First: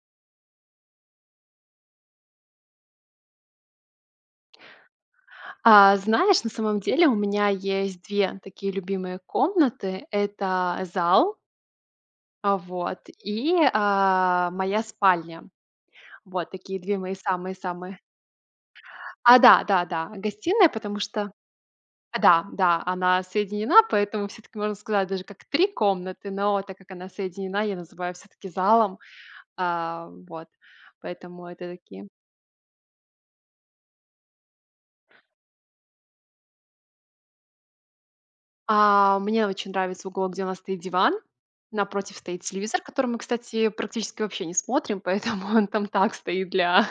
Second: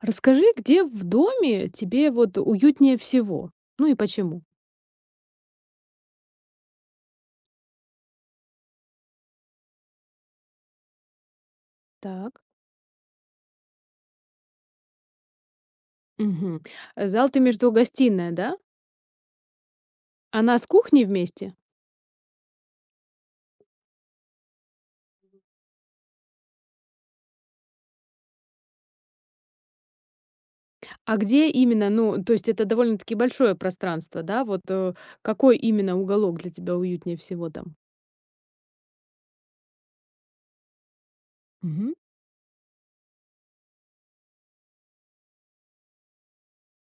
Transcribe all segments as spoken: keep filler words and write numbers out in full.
А расскажи, где в доме тебе, вот, уютнее всего. Ну и почему? А, знаешь, на самом деле у меня есть две такие любимые комнаты. Это зал. Так. А вот. И, а, моя спальня. Вот Мгм. такие две Э, мои зал- ты имеешь в виду самые-самые. гостиная, да? А, да, да, да, Она с гостиная, потому кухней что вместе? а, да, да, она соединена, поэтому всё-таки, можно сказать, даже Мгм. как три комнаты, но так как она соединена, я называю всё-таки залом, а, вот. А Поэтому где это именно, такие. ну то есть это довольно-таки большое пространство, да? Вот, э, какой именно уголок для тебя уютнее всего там? А, мне очень нравится уголок, где у нас стоит диван. Мгм. Напротив стоит телевизор, который мы, кстати, практически вообще не смотрим, поэтому он там так стоит для,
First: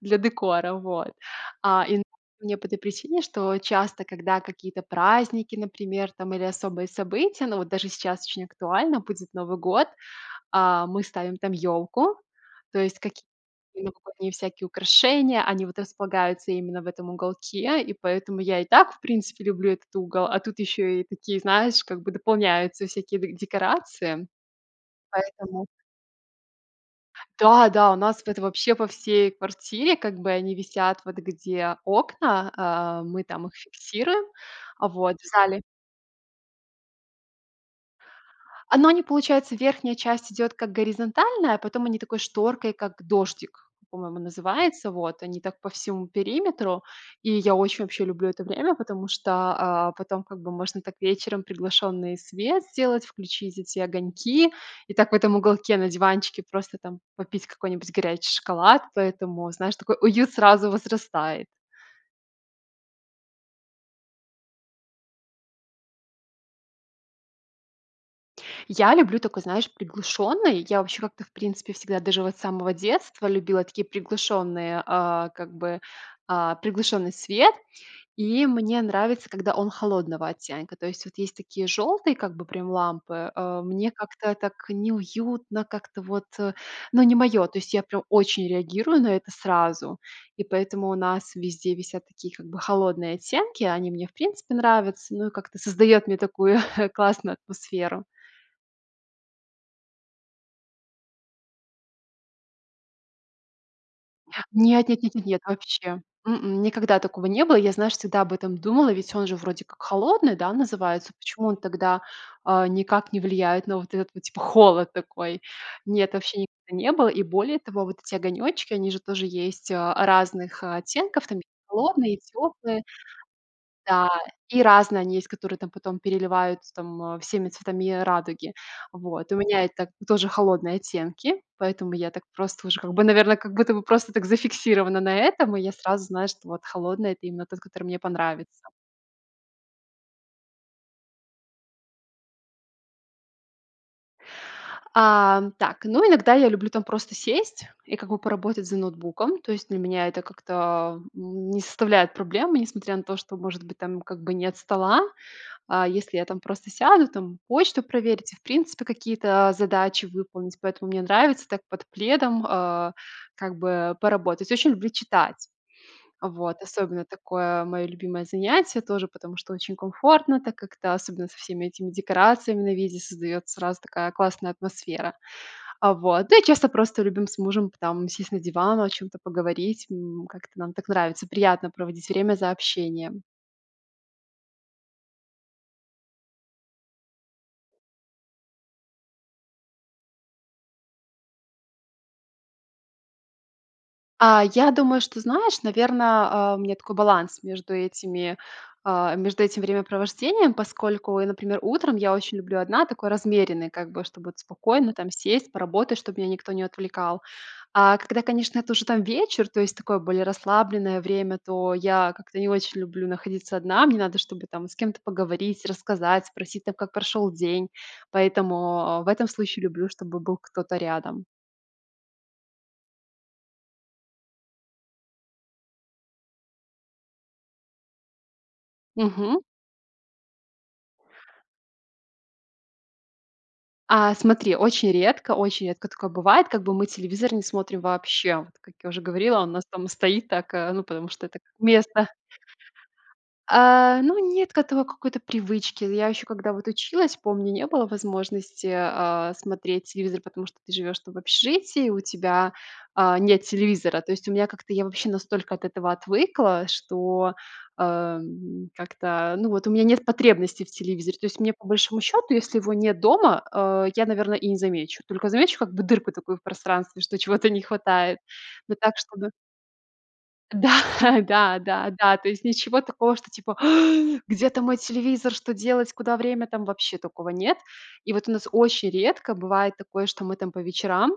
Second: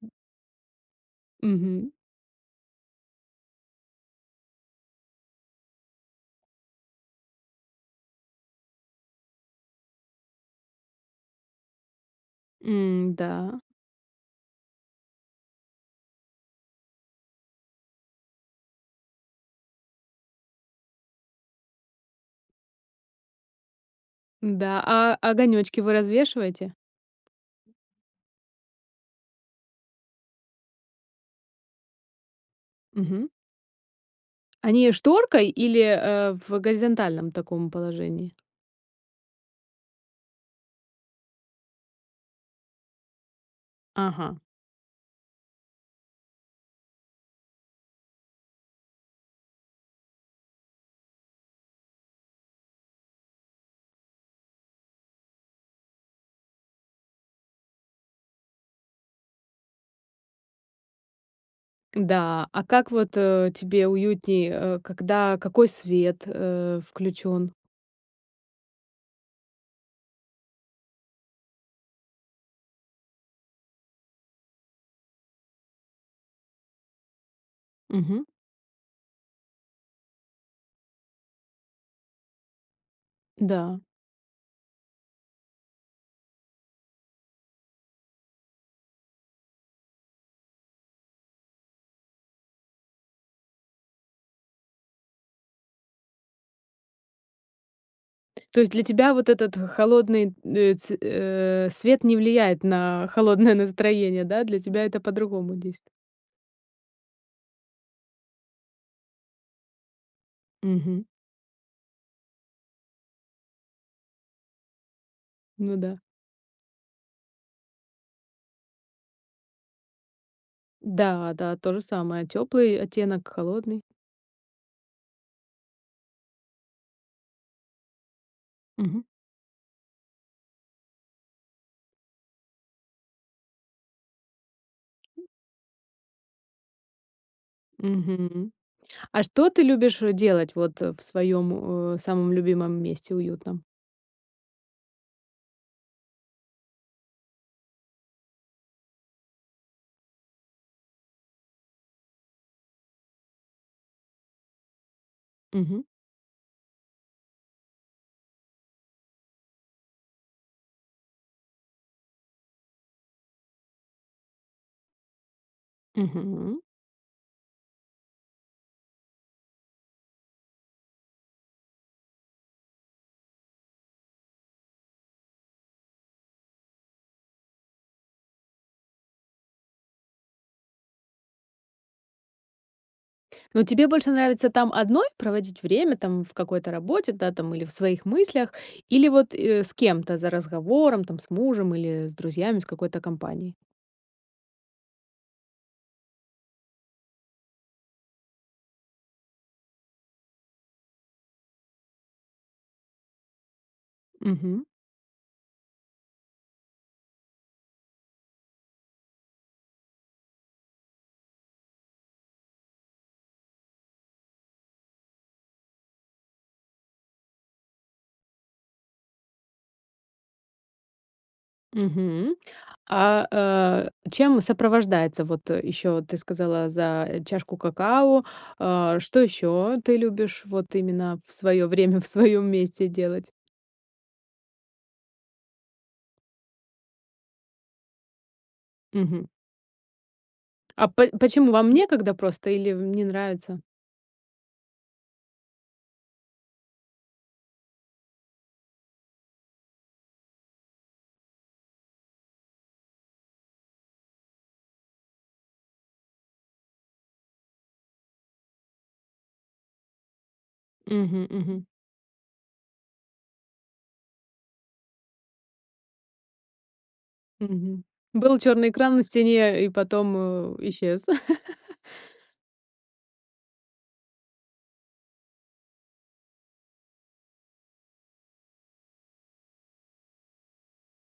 для декора, вот. А, Мгм. и мне по этой причине, что часто, когда какие-то праздники, например, там или особые события, но вот даже сейчас очень актуально, будет Новый год. А, мы ставим там ёлку, то есть М, какие-то да. новогодние всякие украшения. Они вот располагаются именно в этом уголке, и поэтому я и так, в принципе, люблю этот угол. А тут ещё и такие, знаешь, как бы дополняются всякие де декорации. Да, а Поэтому огонёчки вы развешиваете? М. да-да, у нас вот вообще по всей квартире, как бы, они висят, вот где окна. А, мы Мгм. там их фиксируем. А Они, э, вот, в шторкой зале. или, э, в горизонтальном таком положении? А, ну они получается верхняя часть идёт, как горизонтальная, а потом они такой шторкой, как дождик, он по-моему, Ага. называется, вот. Они так по всему периметру. И я очень, вообще, люблю это время, потому что, а, потом, как бы, можно так вечером приглушённый свет сделать, включить эти огоньки и так в этом уголке на диванчике просто там попить какой-нибудь горячий шоколад. Поэтому, знаешь, такой уют сразу возрастает. Да, а как вот, э, тебе уютней, э, когда какой свет, э, включён? Я люблю такой, знаешь, приглушенный. Я, вообще, как-то, в принципе, всегда, даже вот с самого детства, любила такие приглушенные а, как бы, а, приглушенный свет. Мгм. И мне нравится, когда он холодного оттенка. То есть, вот есть такие жёлтые, как бы, прям, лампы. Э, Да. мне как-то так неуютно, как-то вот ну, не моё. То есть, я прям очень реагирую на это сразу, и поэтому у нас везде висят такие как бы холодные оттенки. Они мне в принципе нравятся, ну, и как-то создает мне такую классную атмосферу. То есть, для тебя вот этот холодный н ц э, свет не влияет на холодное настроение, да? Для тебя Нет это нет нет нет нет, по-другому дейст вообще. М-м, никогда такого не было. Я знаешь всегда об этом думала, ведь он же вроде как холодный, да, Мгм. называется. Почему он тогда, а, никак не влияет на вот этот вот, типа холод такой? Ну да. Нет, вообще никогда не было. И более того, вот эти огонечки они же тоже есть, а, разных, э, оттенков. Да, Там да тоже холодные, и самое, тёплый теплые оттенок холодный. да, и разные они есть, которые там потом переливаются, там всеми цветами радуги. Мгм. Вот, у меня это тоже холодные оттенки, поэтому я так просто уже как бы, наверно, как будто бы просто так зафиксирована на этом, и я сразу знаю что, вот, холодный- это именно тот который мне Мгм. понравится. А что ты любишь, э, делать, вот в своем, э, самом любимом месте уютном? А, так, ну, иногда я люблю там, просто сесть и как бы поработать за ноутбуком. То есть, для меня это как-то, а, н не составляет проблемы, несмотря на то, что может быть там как бы нет стола. Мгм. А, если я там просто сяду, там почту проверить и, в принципе, какие-то задачи выполнить, поэтому мне нравится так под пледом, а, как бы, поработать. Очень люблю читать. Мгм. Вот. Особенно такое мое любимое занятие тоже, потому что очень комфортно, так как-то особенно со всеми этими декорациями на виде создается сразу такая классная атмосфера. А, вот. Да, и часто просто, любим с мужем, там сесть на диван, о чём-то поговорить. М, как-то нам так нравится. Приятно проводить время за общением. Ну тебе больше нравится там одной проводить время, там в какой-то работе, да, там, или в своих мыслях, или, вот, э, с кем-то за разговором, там с мужем или с друзьями с какой-то компанией? А, я думаю, что, знаешь, наверно, а, у меня такой баланс между этими, а, между этим времяпровождением, поскольку я, например, утром я очень люблю одна, такой размеренной, как бы, чтобы вот Мгм. спокойно, там, сесть, поработать, чтоб меня никто не отвлекал. А когда, конечно, это уже там вечер, то есть такое более расслабленное время, то я как-то не очень люблю находиться одна, мне надо, чтобы, там, с кем-то поговорить, рассказать, спросить, там, как прошёл день. Поэтому, а, в этом случае люблю, чтобы был кто-то рядом. Мгм. А, э, чем сопровождается вот, э, ещё вот ты сказала за чашку какао, э, что Мгм. ещё ты любишь вот именно в своё время, в своём месте делать? А, смотри, очень редко, очень редко такое бывает, как бы мы телевизор не смотрим вообще. Вот как я уже Мгм. говорила, у нас там стоит так, а, ну А по потому что это как почему, вам место некогда просто или вам не нравится? А, ну нет к этому какой-то привычки. Я еще когда вот училась, помню, не было возможности, э, смотреть телевизор, потому что ты живёшь, там, в общежитии, у тебя, а, нет телевизора. То есть у меня как-то я вообще настолько от этого отвыкла, что, э, м, как-то, ну вот, у меня нет потребности в телевизоре. То Мгм, есть мне, мгм. по большому счету, если его нет дома, э, я, наверно, и не замечу. Только замечу как бы дырку такую в пространстве, что чего-то не Мгм. хватает. Был чёрный Ну экран так, на чтобы стене, э, и потом, э, исчез. Да, да, да, да. То есть ничего такого, что типа: "Ах, где-то мой телевизор? Что делать, куда время?"- там вообще такого нет. И вот у нас очень редко бывает такое, что мы, там, по вечерам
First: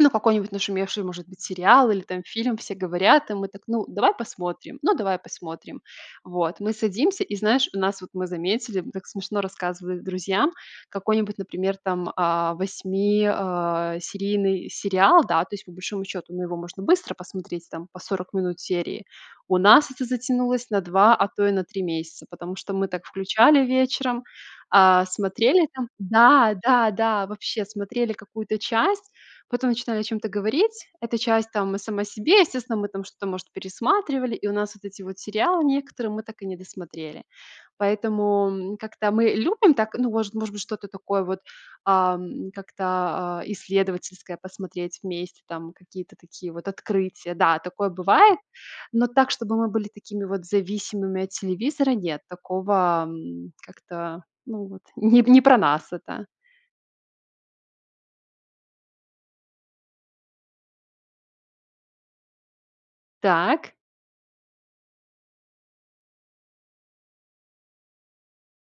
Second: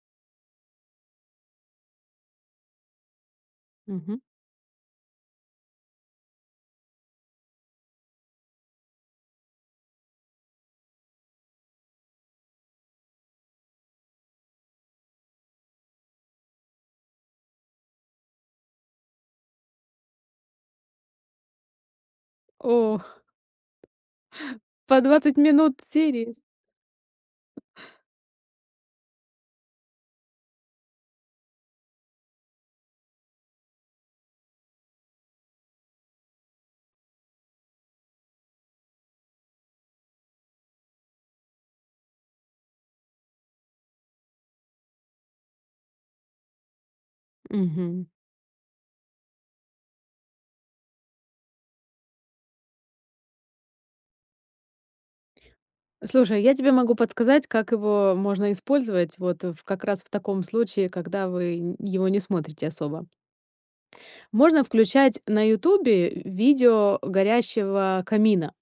Ну какой-нибудь нашумевший, может быть, сериал или, там, фильм, все говорят, и мы так: "Ну, давай Мгм. посмотрим?" "Ну давай посмотрим". Вот. Мы садимся и, знаешь, у нас вот мы заметили, м, так смешно рассказывали друзьям, какой-нибудь, например, там, а, восьми, а, серийный сериал, да, то есть, по большому счету, ну его можно быстро посмотреть, там, по сорок минут серии. У нас это затянулось на два, а то и на три месяца, потому что мы Ох. так включали вечером, По а, 20 смотрели минут там серии, с. Да, да, да. Вообще смотрели какую-то часть, потом начинали о чём-то говорить. Эта часть там и сама себе. Естественно, мы там что-то, может, пересматривали, и у нас вот эти вот сериалы некоторые мы так и не досмотрели. Поэтому, м, как-то мы любим так, ну, может может, что-то такое вот, а, м, как-то, а, исследовательское посмотреть вместе, там какие-то такие вот открытия. Да, такое Мгм. бывает, но так, чтобы мы были такими вот зависимыми от телевизора, нет, такого, м, как-то ну, вот не не про нас это. Слушай, я тебе могу подсказать, как его можно использовать, вот, ф как раз в таком случае, когда вы н его не смотрите особо. Так. Можно включать на "Ютубе" в видео горящего камина.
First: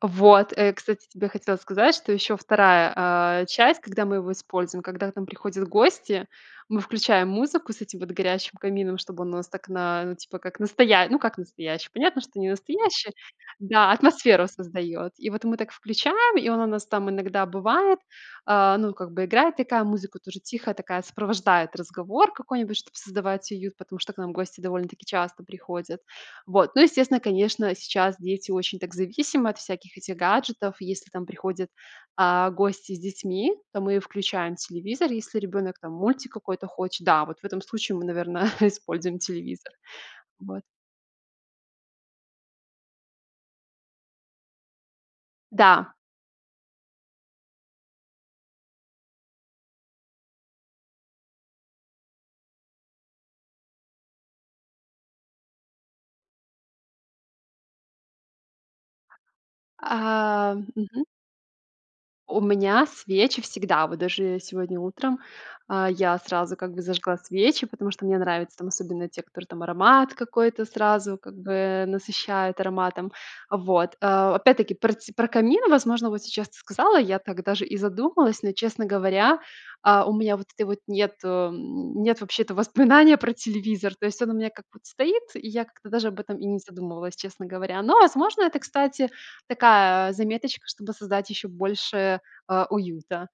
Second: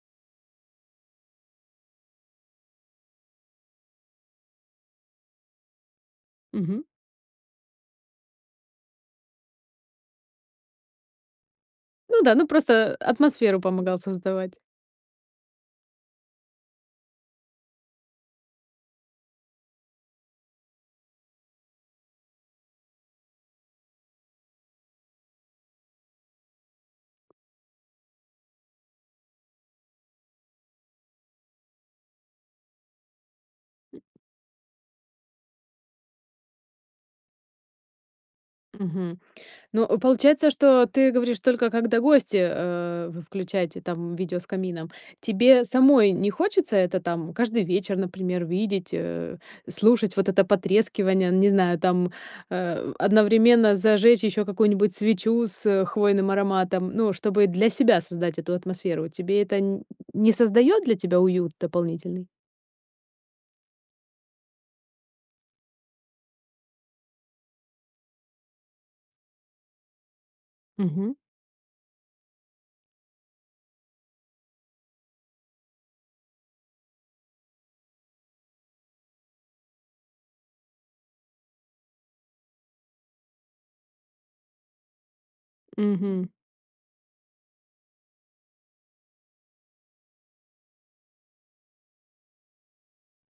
Вот, э, кстати, хотела тебе сказать, что еще вторая, а, часть, когда мы его используем, когда к нам приходят гости, мы Мгм. включаем музыку с этим вот горящим камином, чтобы он у нас так на типа как настоя ну, как настоящий, понятно, Ну да, что ну не просто, э, настоящий. атмосферу Да, помогал атмосферу создавать. создает. И вот мы так включаем, и он у нас там иногда бывает А, ну, как бы играет такая музыка тоже тихая такая, сопровождает разговор какой-нибудь, чтобы создавать уют. Потому что к нам гости довольно-таки часто приходят. Вот, ну, естественно, конечно, сейчас дети очень так зависимы от всяких этих гаджетов. Если там приходят, а, гости с детьми, то мы включаем телевизор, если ребенок там мультик какой-то хочет, да, вот в этом случае мы, наверное, используем Мгм. телевизор. Ну, получается, Вот. что ты говоришь только когда гости, э, включаете там видео с камином. Тебе Да. самой не хочется это там каждый вечер, например, видеть, э, слушать вот это потрескивание, не знаю, там, э, одновременно зажечь ещё какую-нибудь свечу с хвойным ароматом. Ну, чтобы для себя создать эту атмосферу. Тебе это н не А создаёт для мгм. тебя уют дополнительный? У меня свечи всегда, вот даже, э, сегодня утром, а, я сразу как бы зажгла свечи, потому что мне нравятся там особенно те, которые там аромат какой-то Мгм. сразу как бы, э, насыщает ароматом. Вот, а, опять-таки про тсь про камин, возможно, вот сейчас ты сказала. Я так даже и задумалась, но, честно говоря, а, у меня вот этой вот нету, м, нет вообще-то воспоминания про телевизор. То есть он у меня как будто стоит, и я как-то даже об Мгм. этом и не задумывалась, честно говоря. Но, возможно, это, кстати, такая, а, заметочка, чтобы создать еще больше, а, уюта.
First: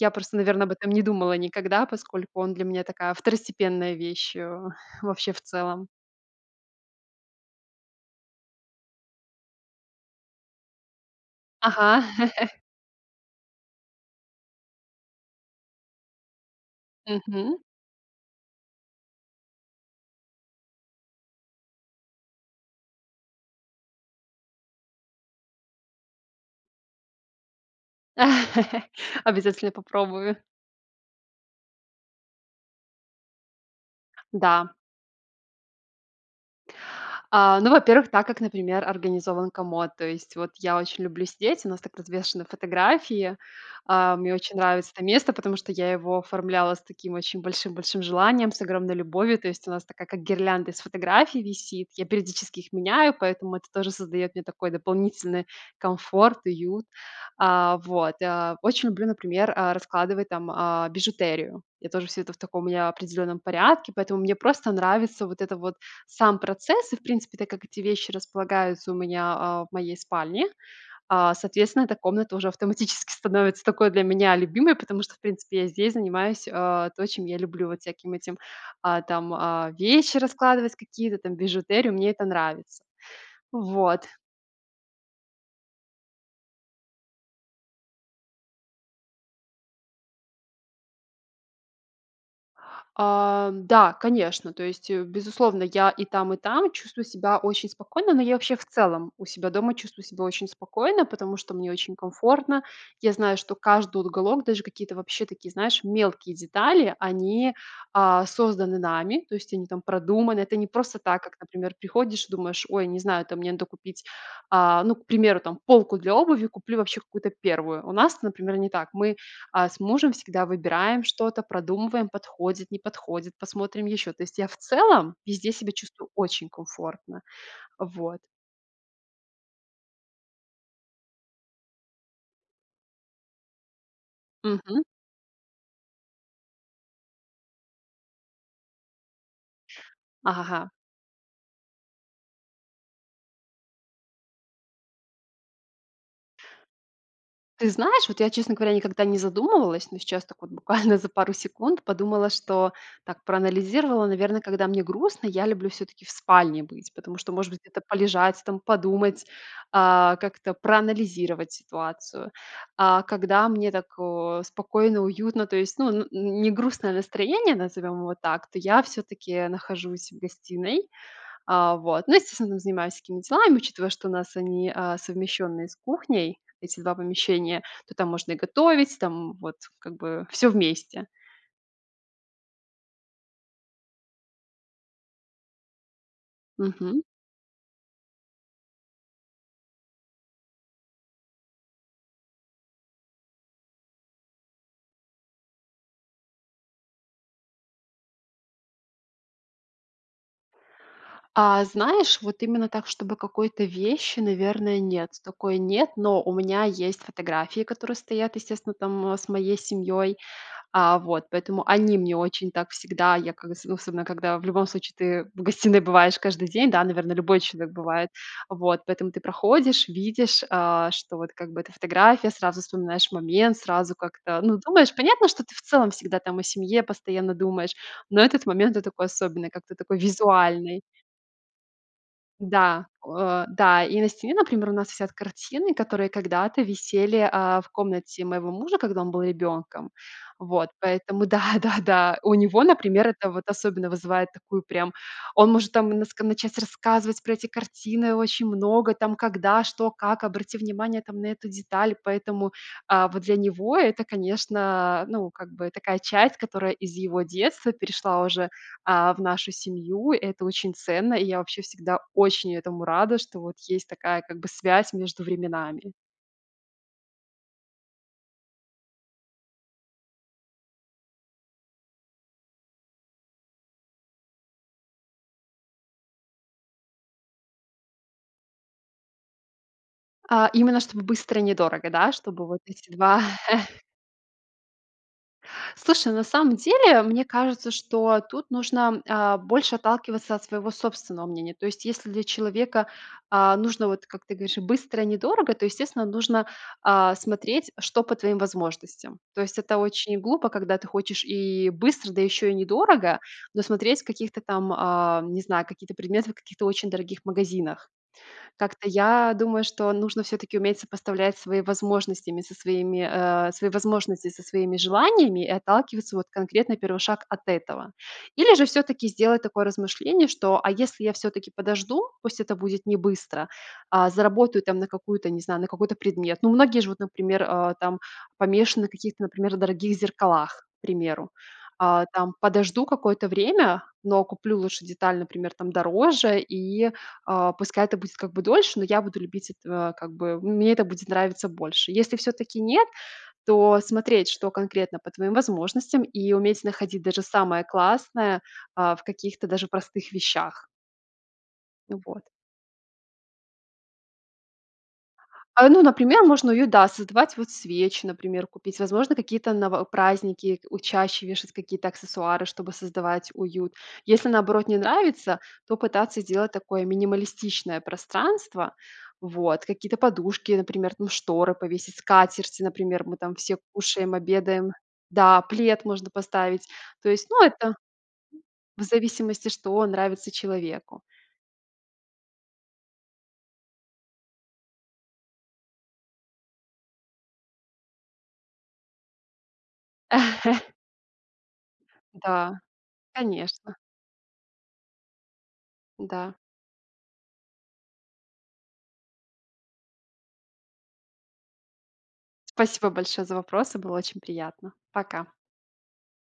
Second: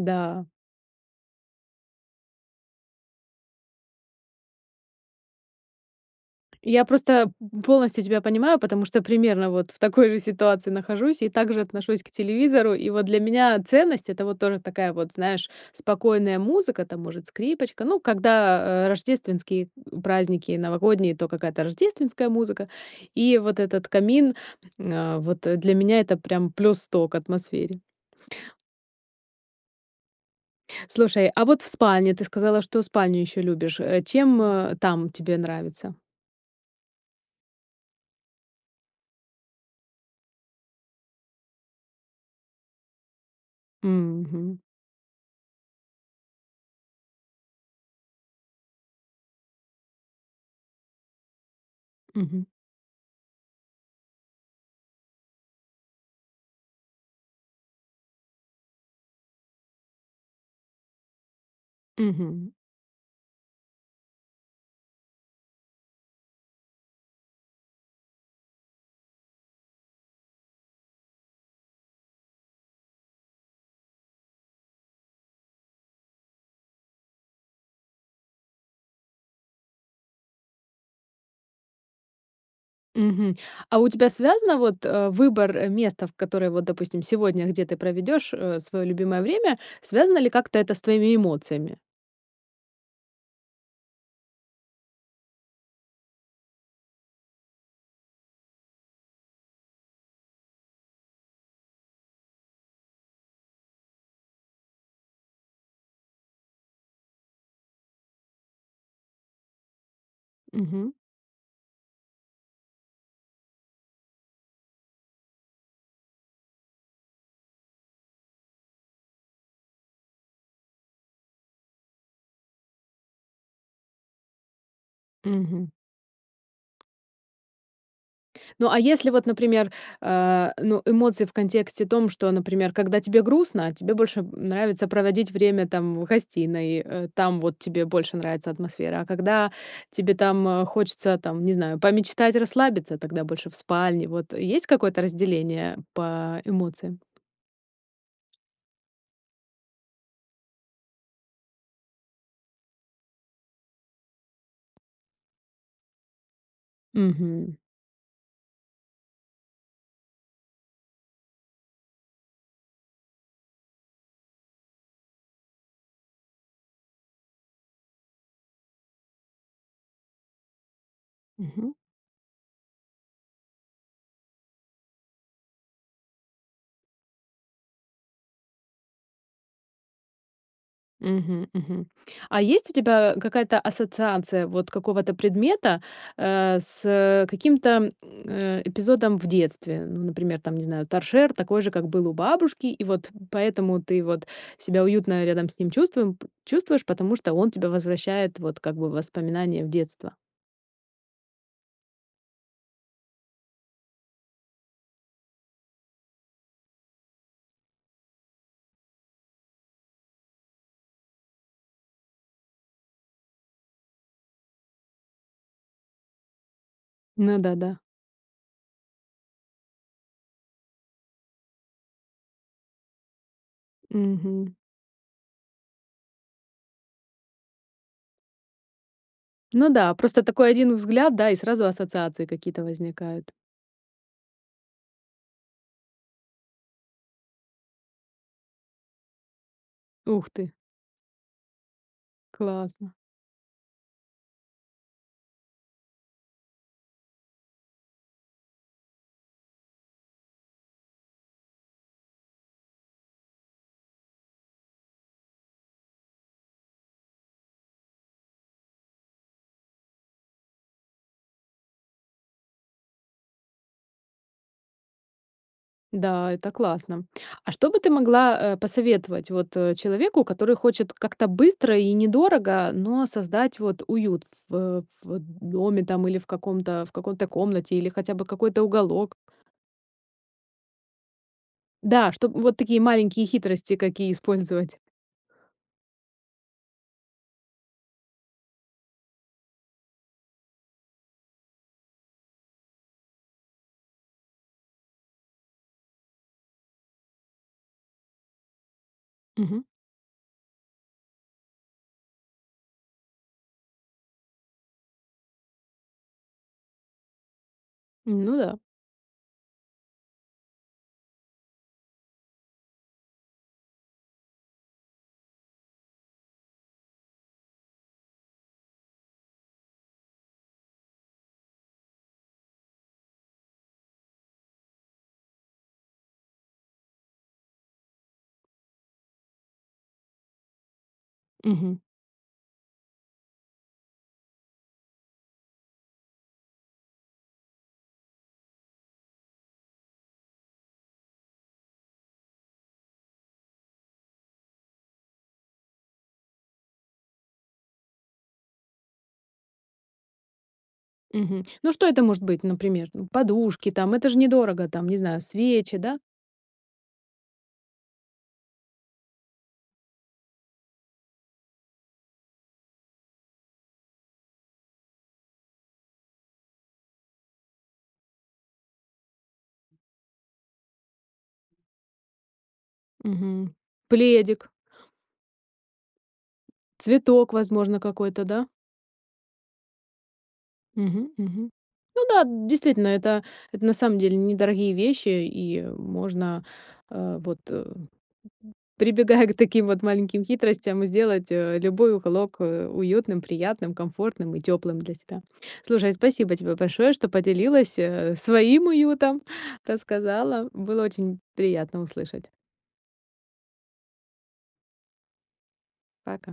Я просто, наверное, об этом не думала никогда, поскольку он для меня такая второстепенная вещь, э, вообще в целом. Я просто, п полностью тебя понимаю. Потому что примерно вот в такой же ситуации нахожусь и также Ага. отношусь к телевизору. И вот для меня ценность- это вот тоже такая вот, знаешь, спокойная музыка, там может Мгм. скрипочка. Ну, когда, э, рождественские праздники и новогодние, то какая-то рождественская музыка. И вот этот камин, а, вот для меня это прям плюс сто к атмосфере. Обязательно попробую. Слушай, а вот в спальне, ты сказала, что спальню ещё любишь. Э, чем, Да. э, там тебе нравится? А, ну во-первых, так, как, например, организован комод. То есть вот, я очень люблю сидеть, у нас так развешаны фотографии. А, мне очень Мгм. нравится это место, потому что я его оформляла с таким очень большим большим желанием, с огромной любовью. То есть у нас такая как гирлянда из фотографий висит. Я Мгм. периодически их меняю, поэтому это тоже создает мне такой дополнительный комфорт, уют. А, вот. А, очень люблю, например, а, раскладывать там, а, бижутерию. Я тоже всё это в Мгм. таком у меня определенном порядке, поэтому мне просто нравится вот это вот сам процесс. И в принципе, так как эти вещи располагаются у меня, а, в моей спальне, а, соответственно эта комната уже автоматически становится такой для меня любимой. Потому что в принципе я здесь занимаюсь, а, то чем я люблю. Вот всяким этим, а, там, а, вещи раскладывать какие-то там, бижутерию- мне это нравится. Мгм. А у Вот. тебя связано вот, э, выбор, э, места, в которой вот, допустим, сегодня, где ты проведёшь, э, своё любимое время, связано ли как-то это с твоими эмоциями? А, да, конечно, то есть, э, безусловно, я и там, и там чувствую себя очень спокойно, но я вообще в целом у себя дома чувствую себя очень спокойно, потому что мне очень комфортно. Я знаю, что каждый уголок, даже какие-то вообще такие, знаешь, мелкие детали, они, а, созданы нами, то есть они там продуманы. Это не Мгм. просто так, как, например, приходишь и думаешь: "Ой, не знаю там, мне надо купить, э, ну, к примеру, там, полку для обуви, куплю вообще какую-то первую". У нас это, например, не так. Мы, э, с мужем всегда выбираем что-то, продумываем: подходит, не подходит, посмотрим еще. То есть я в целом везде Мгм. себя чувствую очень комфортно. Вот. Ну, а если вот, например, э, ну, эмоции в контексте том, что, например, когда тебе грустно, тебе больше, м, Мгм. нравится проводить время там, в гостиной, э, там вот тебе больше нравится атмосфера, а когда тебе там Ага. хочется, там не знаю, помечтать, расслабиться, тогда больше в спальне. Вот есть какое-то разделение по эмоциям? Ты знаешь, вот я, честно говоря, никогда не задумывалась, но сейчас так буквально за пару секунд подумала, что так проанализировала, наверно, когда мне грустно, я люблю всё-таки в спальне быть, потому что, может Мгм. быть, это полежать, там подумать, э, как-то проанализировать ситуацию. А когда мне так, э, спокойно, уютно, то есть, ну, н не грустное настроение, назовем его так, то я всё-таки нахожусь в гостиной. Мгм. Э, вот. Но, естественно, там занимаюсь всякими делами, учитывая, что у нас они, э, совмещенные с кухней, эти два помещения, то там можно и готовить, там вот как бы всё вместе. Мгм, мгм. А есть у тебя какая-то ассоциация вот какого-то предмета, э, Мгм. с каким-то, э, эпизодом в детстве? Ну, например, там, не знаю, там, торшер такой же, как был у бабушки, и вот поэтому ты вот себя уютно рядом с ним чувствуем, п чувствуешь, потому что он тебя возвращает вот как бы в воспоминания в детство. А, знаешь, вот именно так, чтобы какой-то вещи, наверное, нет. Такой нет, но у меня есть фотографии, которые стоят, естественно, там с моей семьей. А вот, поэтому они мне очень так всегда, я как з особенно когда в любом случае ты в гостиной бываешь каждый день, да, наверно, Ну любой да, человек да. бывает, вот. Поэтому ты проходишь, видишь, э, что вот как бы это фотография, сразу вспоминаешь момент, сразу как-то, Мгм. ну, думаешь понятно, что ты в целом всегда там о семье постоянно думаешь, но этот момент- это такой особенный, Ну как-то да, такой просто такой один визуальный. взгляд, да и сразу ассоциации какие-то Да, возникают. о э, да. И на стене, например, у нас висят картины, которые когда-то висели, э, в комнате моего мужа, когда он был ребенком. Ух ты! Вот, поэтому да, да, да. У него, Классно! например, это вот особенно вызывает такую прям Он может там наск начать рассказывать про эти картины очень много, там когда, что, как, обрати внимание там на эту деталь. Поэтому, э, вот для него это, конечно, ну как бы такая часть, которая из его детства перешла уже, э, в нашу семью. Это очень ценно, и я вообще всегда очень этому рада, что вот есть такая как бы связь между временами. Да, это классно. А что бы ты могла, э, посоветовать вот человеку, который хочет как-то быстро и недорого, но создать вот уют в в доме там или в каком-то, э, какой-то комнате, или хотя бы какой-то уголок? А именно чтобы быстро и недорого, Да, да? чтоб Чтобы вот вот такие эти два маленькие хитрости, какие использовать. Слушай, на самом деле, мне кажется, что тут нужно, а, больше отталкиваться от своего собственного мнения. То есть, если для человека, а, нужно, вот как ты говоришь, быстро и недорого, то, естественно, нужно, а, смотреть, что по твоим возможностям. То есть Мгм. это очень глупо, когда ты хочешь и быстро, да еще и недорого, но смотреть каких-то там, ам, не знаю, какие-то предметы в каких-то очень дорогих магазинах. Ну да. Как-то я думаю, что нужно всё-таки уметь сопоставлять свои возможностями со своими э, свои возможности со своими желаниями и отталкиваться вот конкретно, первый шаг, от этого. Или же всё-таки сделать такое размышление, что, а если я всё-таки подожду, пусть это будет не быстро, а заработаю там на какую-то, не знаю, на какой-то предмет. Ну, многие же вот, а, там, например, помешаны в каких-то, например, дорогих зеркалах, к примеру. Мгм. А, там подожду какое-то время, но куплю лучше деталь, например, там дороже, и, а, пускай это будет как бы дольше, но я буду любить, эт э, как бы мне это будет нравится больше. Если всё-таки нет, то смотреть, что конкретно по твоим возможностям, и уметь находить даже самое классное, а, в каких-то даже простых вещах. Мгм. Ну, что Ну, это может вот. быть, например? Ну, подушки там, это же недорого там, не знаю, А, свечи, ну, да. например, можно уют, да, создавать, вот свечи, например, купить, возможно, какие-то ново праздники у чаще вешать какие-то аксессуары, чтобы создавать уют. Если, наоборот, не нравится, то пытаться сделать такое минималистичное пространство, вот. Какие-то подушки, например, ну, шторы повесить, скатерти, например, мы там Мгм. все кушаем, Пледик. обедаем. Да, плед можно поставить. То есть, Цветок, ну, это, возможно, какой-то, да? в зависимости, что нравится человеку. Мгм. Мгм. Ну да, действительно, это это на самом деле недорогие вещи, и можно, э, вот, прибегая к таким вот маленьким хитростям, сделать, э, любой уголок, Да, э, уютным, приятным, конечно! комфортным и тёплым для себя. Слушай, спасибо Да. тебе большое, что поделилась, э, своим уютом, рассказала, было очень приятно услышать! Спасибо большое за вопросы, было очень приятно! Пока. Пока.